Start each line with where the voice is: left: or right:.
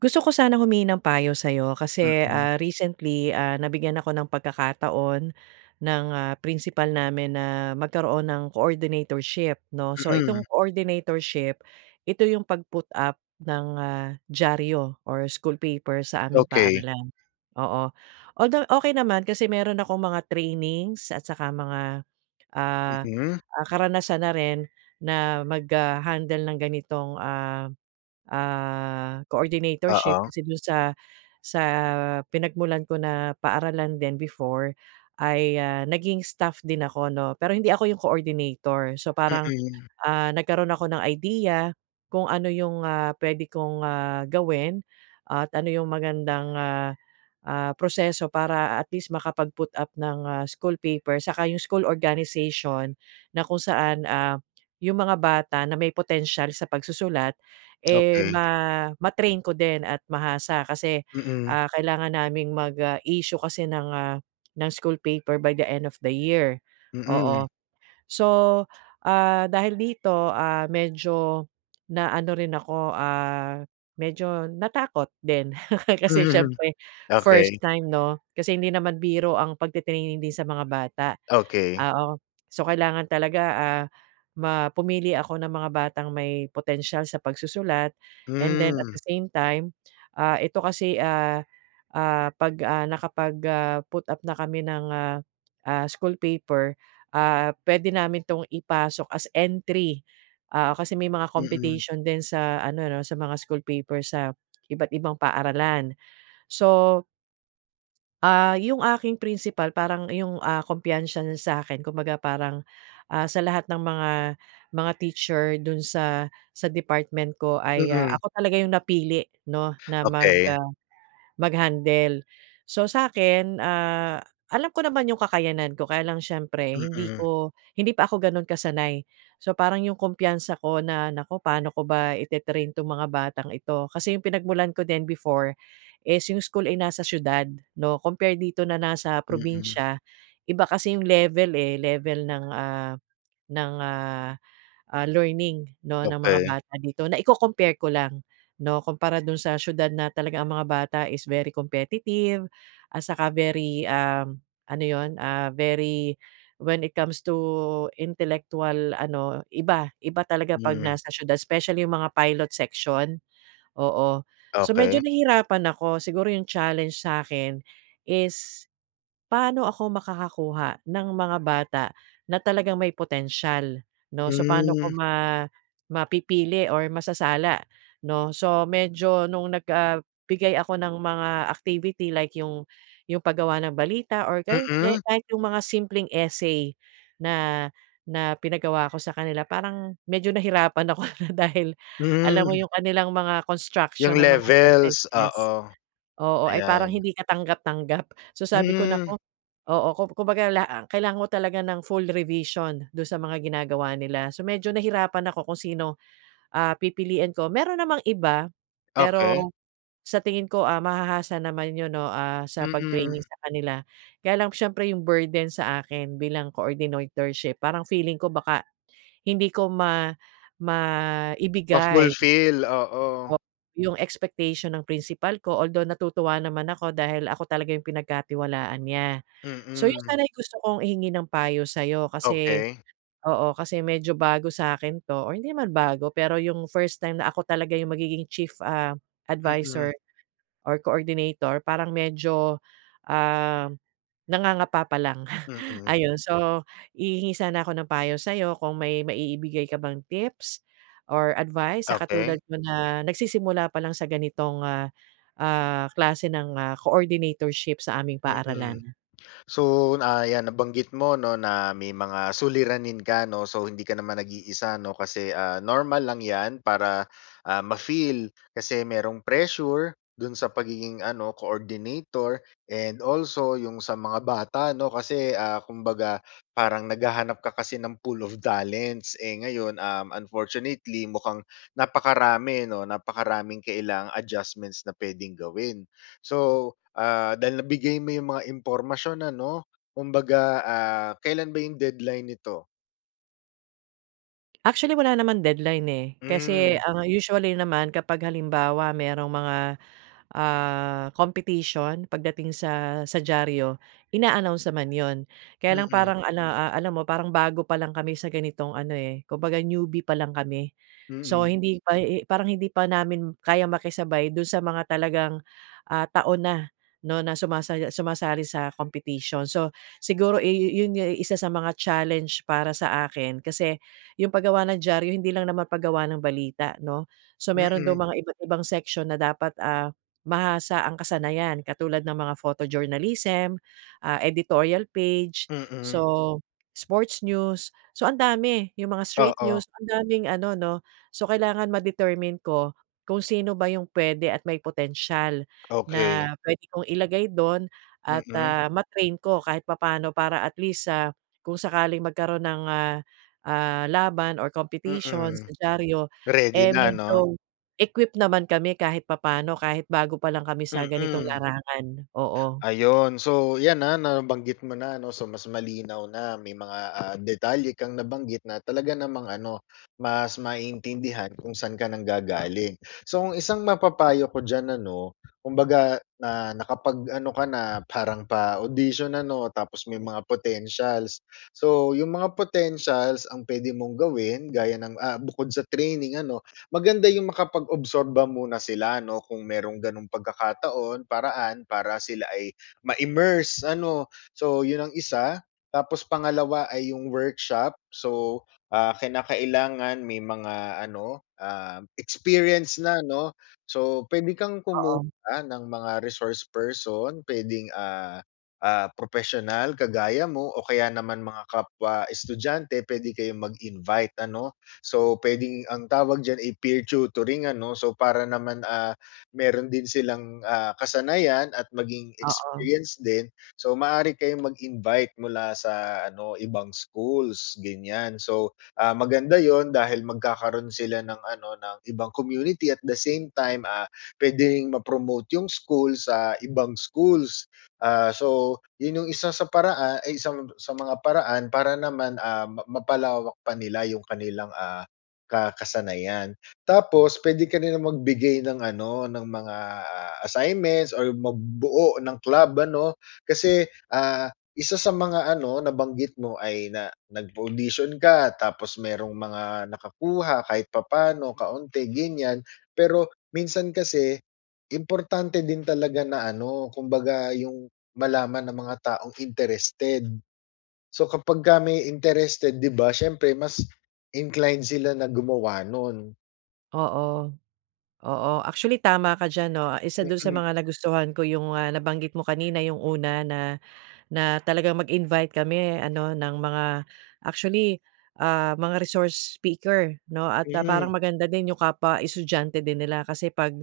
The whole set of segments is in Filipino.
right: Gusto ko sana humingi ng payo sa'yo kasi,
left: Mm,
right: recently, nabigyan ako ng pagkakataon ng, principal namin na magkaroon ng coordinatorship 'no. So
left: mm,
right: itong coordinatorship, ito yung pag-put up ng, dyaryo or school paper sa aming
left: okey,
right: paaralan, oo. Although okey naman kasi meron akong mga trainings at saka mga, ah,
left: mm,
right: karanasan na rin na mag, handle ng ganitong, coordinatorship
left: oo,
right: kasi dun sa pinagmulan ko na paaralan din before ay, naging staff din ako 'no, pero hindi ako yung coordinator. So, parang
left: mm,
right: nagkaroon ako ng idea kung ano yung, puwede kong, gawin at ano yung magandang, proseso para at least makapag-put up ng, school paper saka yung school organization na kung saan, yung mga bata na may potential sa pagsusulat, eh,
left: okey,
right: ma-train ko din at mahasa kasi,
left: mm,
right: kailangan naming mag, issue kasi ng school paper by the end of the year,
left: mm,
right: oo. So, dahil dito, medyo na ano rin ako, medyo natakot din. Kasi
left: mhm,
right: siyempre
left: okey,
right: first time 'no, kasi hindi naman biro ang pagte-training din sa mga bata.
left: okey,
right: Oo. So, kailangan talaga, ah, ma pumili ako ng mga batang may potensyal sa pagsusulat and then at
left: hmm,
right: the same time, ito kasi, 'pag, nakapag, put up na kami ng, school paper, pwede namin 'tong ipasok as entry. Kasi may mga
left: mm,
right: competition din sa ano 'no, sa mga school paper sa iba't ibang paaralan. So, yung aking principal parang yung, kumpiyansa niya sa'kin kumbaga parang, sa lahat ng mga teacher dun sa department ko ay,
left: mm,
right: ako talaga yung napili 'no, na mag,
left: okey,
right: ah mag-handle. So sa'kin, alam ko naman yung kakayanan ko kaya lang siyempre
left: mm,
right: hindi pa ako gano'n kasanay. So parang yung kumpiyansa ko na, naku paano ko ba ite-train 'tong mga batang ito? Kasi yung pinagmulan ko din before is yung school ay nasa siyudad 'no, compare dito na nasa
left: mm,
right: probinsya. Iba kasi yung level ng learning 'no, ng mga
left: okey,
right: bata dito. Naiko-compare ko lang 'no, kumpara dun sa siyudad na talaga ang mga bata is very competitive at saka very, ano yon, very when it comes to intellectual ano, iba, iba talaga 'pag
left: hmm,
right: nasa siyudad especially yung mga pilot section, oo. So medyo
left: okey,
right: nahirapan ako. Siguro yung challenge sa akin is paano ako makakakuha ng mga bata na talagang may potensyal, 'no? So, paano
left: hmm,
right: ko mapipili or masasala, 'no? So, medyo nung bigay ako ng mga activity like yung paggawa ng balita or kaya kaya
left: mm,
right: kahit yung mga simpleng essay na na pinagawa ko sa kanila parang medyo nahirapan ako na dahil alam mo
left: hmm,
right: yung kanilang mga
left: yung
right: construction ng mga
left: levels, oo,
right: sentences. Oo, ay parang
left: ayan,
right: hindi ka tanggap-tanggap. So, sabi ko,
left: hmm,
right: naku oo, kumbaga kailangan ko talaga ng full revision do sa mga ginagawa nila. So, medyo nahirapan ako kung sino, pipiliin ko. Meron namang iba,
left: okey, mm, okay,
right: pero sa tingin ko, mahahasa naman 'yun 'no, sa
left: mm-hmm,
right: pag-training sa kanila. Kaya lang siyempre yung burden sa akin bilang coordinatorship, parang feeling ko baka hindi ko maibigay
left: ma-fulfill,
right: o
left: oo,
right: yung expectation ng principal ko, although natutuwa naman ako dahil ako talaga yung pinagkatiwalaan niya. So yun
left: mm,
right: sana yung gusto kong ihingi ng payo sa'yo kasi
left: okey,
right: oo, kasi medyo bago sa akin 'to or hindi naman bago, pero yung first time na ako talaga yung magiging chief,
left: mm,
right: advisor or coordinator parang medyo, ah, nangangapa pa lang.
left: mm,
right: Ayun, so hihingi sana ako ng payo sa'yo kung may maibibigay ka bang tips or advice sa
left: okey,
right: katulad ko na nagsisimula pa lang sa ganitong, klase ng, coordinatorship sa aming paaralan.
left: mm. So, na 'yan nabanggit mo 'no na may mga suliranin ka 'no, so hindi ka naman nag-iisa 'no kasi, normal lang 'yan para, ma-feel kasi merong pressure dun sa pagiging ano coordinator, and also yung sa mga bata 'no kasi, kumbaga parang naghahanap ka kasi ng pool of talents, eh, ngayon, unfortunately mukhang napakarami 'no, napakaraming kailang adjustments na puwedeng gawin. So, dahil nabigay mo yung mga impormasyon ano, kumbaga, kailan ba yung deadline nito?
right: Actually, wala naman deadline, eh, kasi
left: Hmm,
right: ang usually naman kapag halimbawa merong mga competition pagdating sa diaryo, ina-announce naman 'yun. Kaya lang
left: mm,
right: parang alam mo parang bago pa lang kami sa ganitong ano, eh, kumbaga newbie pa lang kami. So
left: mm,
right: parang hindi pa namin kaya makisabay dun sa mga talagang, taon na 'no, na sumasali sa competition. So siguro, eh, yun nga isa sa mga challenge para sa akin kasi yung paggawa ng diaryo hindi lang naman paggawa ng balita 'no. So meron daw
left: mm,
right: mga iba't ibang section na dapat, mahasa ang kasanayan katulad ng mga photojournalism, editorial page,
left: mm.
right: so sports news. So ang dami, yung mga straight
left: Oo,
right: news, ang daming ano 'no. So kailangan ma-determine ko kung sino ba yung puwede at may potensyal
left: okey.
right: na pwede kong ilagay do'n
left: Mm,
right: at,
left: mm,
right: ah, ma ko kahit papaano para at least, kung sakaling magkaroon ng, laban or competition
left: mm.
right: sa diaryo,
left: Ready
right: eh,
left: na 'no?
right: medyo equipped naman kami kahit papaano, kahit bago pa lang kami sa ganitong
left: Mm.
right: larangan, oo.
left: Ayun. So 'yan, na nabanggit mo na ano, so mas malinaw na may mga, detalye kang nabanggit na talaga namang ano, mas maiintindihan kung saan ka nang gagaling. So ang isang mapapayo ko diyan ano, kumbaga na nakapag-ano ka na parang pa-audition ano, tapos may mga potentials. So yung mga potentials ang pwede mong gawin gaya ng, bukod sa training ano, maganda yung makapag-obserba muna sila 'no, kung merong gano'ng pagkakataon, paraan para sila ay ma-immerse ano. So yun ang isa, tapos pangalawa ay yung workshop. So, kinakailangan may mga ano, experience na 'no. So puwede kang
right: Oo,
left: kumuha ng mga resource person, puwedeng, propesyonal kagaya mo o kaya naman mga kapwa estudyante, puwede kayong mag-invite ano. So puwedeng ang tawag diyan ay peer tutoring ano. So para naman, meron din silang, kasanayan at maging
right: oo,
left: experience din. So, maaari kayong mag-invite mula sa ano, ibang schools, ganyan. So, maganda yon dahil magkakaroon sila ng ano, ng ibang community, at the same time, puwede ring ma-promote yung school sa ibang schools. So, 'yun yung isa sa paraa ay isang sa mga paraan para naman, mapalawak pa nila yung kanilang, kasanayan. Tapos puwede ka rin magbigay ng ano, ng mga, assignments or magbuo ng club ano. Kasi, isa sa mga ano nabanggit mo ay na nag-audition ka tapos merong mga nakakuha kahit papaano kaunti ganyan. Pero minsan kasi importante din talaga na ano, kumbaga yung malaman ng mga taong interested. So kapagka may interested, 'di ba siyempre mas inclined sila na gumawa nun.
right: oo, oo. Actually tama ka diyan 'no, isa dun sa
left: Mm.
right: mga nagustuhan ko yung, nabanggit mo kanina yung una na na talagang mag-invite kami ano ng mga actually, mga resource speaker 'no at,
left: Mm,
right: parang maganda din yung kapwa estudyante din nila kasi 'pag,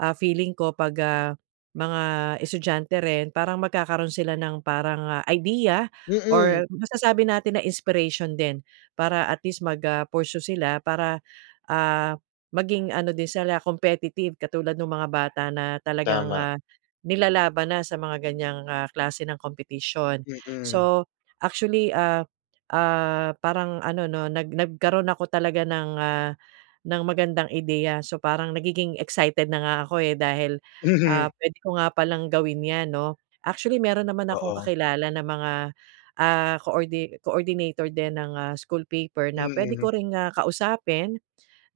right: feeling ko 'pag, mga estudyante rin parang magkakaroon sila ng parang, idea
left: mm.
right: or masasabi natin na inspiration din para at least mag, pursue sila para, ah, maging ano din sila competitive katulad nung mga bata na talagang,
left: Tama,
right: nilalaban na sa mga ganyang klase ng kompetisyon.
left: mm, mhm.
right: So, actually, parang ano 'no, nagkaroon ako talaga ng magandang ideya. So, parang nagiging excited na nga ako, eh, dahil, puwede ko nga palang gawin 'yan 'no. Actually, meron naman akong
left: Oo,
right: kakilala na mga, coordinator din ng, school paper na
left: mm,
right: puwede
left: mm.
right: ko ring, kausapin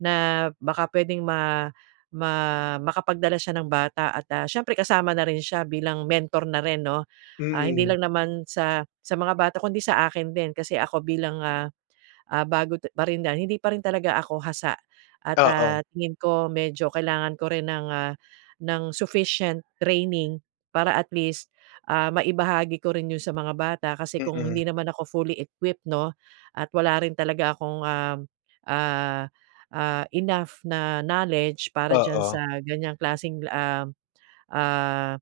right: na baka puwedeng ma ma makapagdala siya ng bata at, siyempre kasama na rin siya bilang mentor na rin 'no. Hindi lang naman sa mga bata kundi sa akin din kasi ako bilang, bago pa rin dahil hindi pa rin talaga ako hasa at,
left: Oo,
right: tingin ko medyo kailangan ko rin ng sufficient training para at least, maibahagi ko rin 'yun sa mga bata kasi kung
left: mm,
right: hindi naman ako fully equipped 'no, at wala rin talaga akong, ah, enough na knowledge para diyan
left: oo,
right: sa ganiyang klaseng, ah,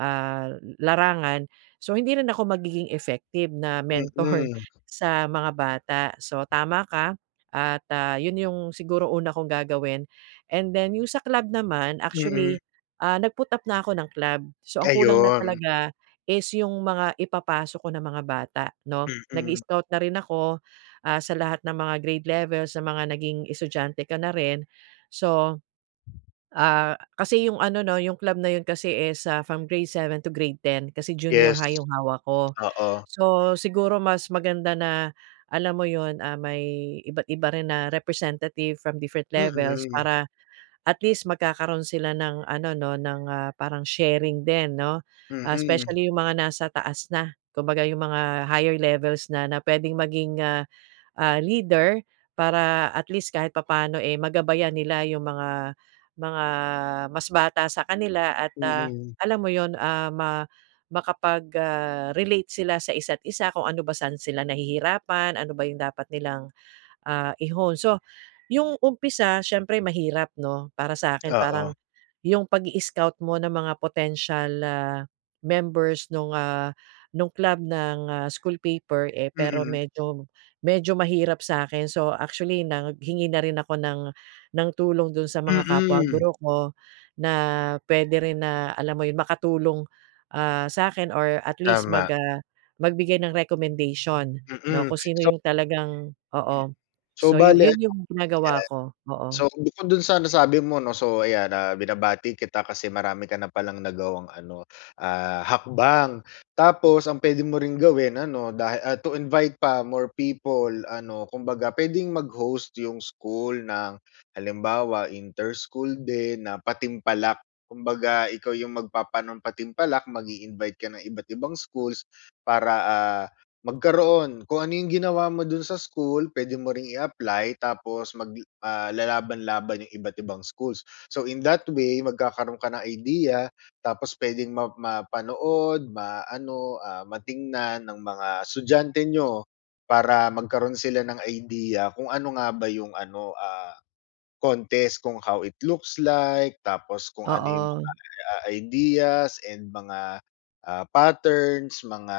right: ah, larangan. So, hindi rin ako magiging effective na mentor
left: mm,
right: sa mga bata. So, tama ka at, 'yun yung siguro una kong gagawin. And then yung sa club naman,
left: mm.
right: actually, nag-put up na ako ng club. So, ang kulang na
left: Ayun,
right: talaga is yung mga ipapasok ko na mga bata 'no.
left: mm.
right: Nag-i-scout na rin ako, sa lahat ng mga grade levels, sa mga naging estudyante ka na rin. So, kasi yung ano 'no, yung club na yun kasi is, from grade 7 to grade 10 kasi junior
left: Yes,
right: high yung hawak ko.
left: oo,
right: So, siguro mas maganda na alam mo yun, may iba't iba rin na representative from different levels
left: mm,
right: para at least magkakaroon sila ng ano 'no, ng, parang sharing din 'no. Ah,
left: mm,
right: especially yung mga nasa taas na, kumbaga yung mga higher levels na puwedeng maging, leader para at least kahit papaano, eh, magabayan nila yung mga mas bata sa kanila at,
left: mm.
right: alam mo yon ah, ma makapag, relate sila sa isa't isa kung ano ba saan sila nahihirapan, ano ba yung dapat nilang i-hone. So, yung umpisa siyempre mahirap 'no, para sa akin
left: Oo,
right: parang yung pag scout mo ng mga potential, members nung club ng, school paper, eh, pero
left: mm,
right: medyo medyo mahirap sa akin. So, actually naghingi na rin ako ng tulong dun sa mga kapwa
left: mm.
right: guro ko na puwede rin na alam mo yun, makatulong, sa akin or at least
left: Tama,
right: magbigay ng recommendation 'no,
left: mm.
right: kung sino
left: So
right: yung talagang oo.
left: so
right: So yu
left: bale
right: yun
left: ano
right: yung ginagawa
left: 'yan.
right: ko, oo.
left: So, bukod dun sa nasabi mo 'no, so ayan, binabati kita kasi marami ka na palang nagawang ano, hakbang. Tapos ang pwede mo ring gawin ano, to invite pa more people ano, kumbaga pwedeng mag-host yung school ng halimbawa inter-school din na patimpalak. Kumbaga ikaw yung magpapaano patimpalak, mag invite ka ng iba't ibang schools para, magkaroon, kung ano yung ginawa mo dun sa school puwede mo ring i-apply, tapos lalaban-laban yung iba't ibang schools. So, in that way magkakaroon ka ng idea, tapos puwedeng mapanood, maano, matingnan ng mga estudyante niyo para magkaroon sila ng idea kung ano nga ba yung ano, contest, kung how it looks like, tapos kung ano yung
right: Oo,
left: ideas and mga, patterns, mga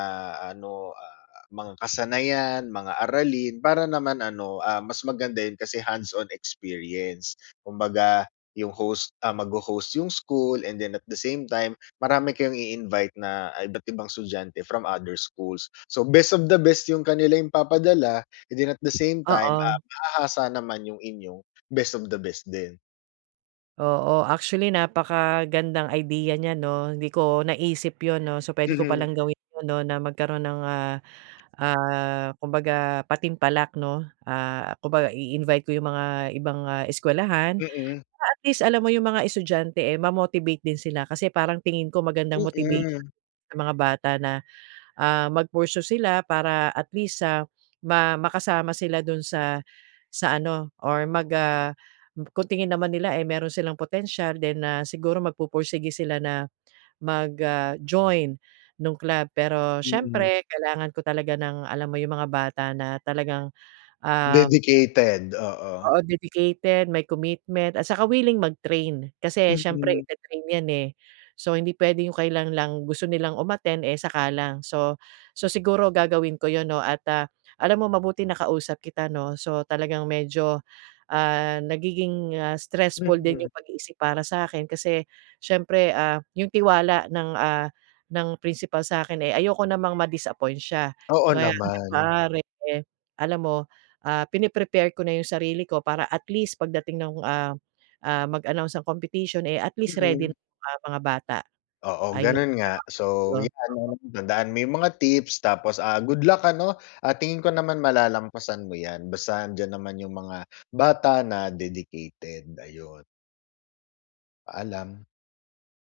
left: ano, mga kasanayan, mga aralin para naman ano, mas maganda yun kasi hands-on experience. Kumbaga yung host, magho-host yung school, and then at the same time marami kayong i-invite na iba't ibang estudyante from other schools. So best of the best yung kanila yung papadala, and then at the same time,
right: oo,
left: mahahasa naman yung inyong best of the best din.
right: oo. Actually napakagandang idea niya 'no, hindi ko naisip yun 'no. So puwede ko
left: Mhm,
right: palang gawin yun 'no na magkaroon ng, kumbaga patimpalak 'no. Kumbaga i-invite ko yung mga ibang, eskuwelahan
left: mm,
right: para at least alam mo yung mga estudyante, eh, ma-motivate din sila kasi parang tingin ko magandang
left: mm,
right: motivation
left: mm.
right: sa mga bata na ah, mag sila para at least, ah, ma makasama sila dun sa ano or kung tingin naman nila, eh, meron silang potential then, siguro magpupursige sila na mag, join nung club. Pero
left: Mm.
right: siyempre kailangan ko talaga ng alam mo yung mga bata na talagang, ah
left: Dedicated, oo.
right: oo, dedicated, may commitment at saka willing mag-train. Kasi siyempre
left: Mm,
right: ite-train 'yan, eh. So, hindi puwede yung kailan lang gusto nilang umattend, eh, saka lang. So siguro gagawin ko 'yun 'no at, alam mo mabuti nakausap kita 'no. So, talagang medyo, nagiging, stressful din
left: mm.
right: yung pag-iisip para sa akin kasi siyempre, yung tiwala ng principal sa akin eh, ayoko namang ma-disappoint siya.
left: Oo
right: Kaya hangga't
left: naman.
right: maaari, eh, alam mo, pine ko na yung sarili ko para at least pagdating ng mag-announce ng competition, eh, at least ready
left: Mm.
right: na yung, mga bata.
left: Oo,
right: Ayun.
left: ganon nga. So, yan
right: Salamat.
left: ano, tandaan mo yung mga tips tapos, good luck ano, tingin ko naman malalampasan mo yan basta andiyan naman yung mga bata na dedicated, ayun. Paalam.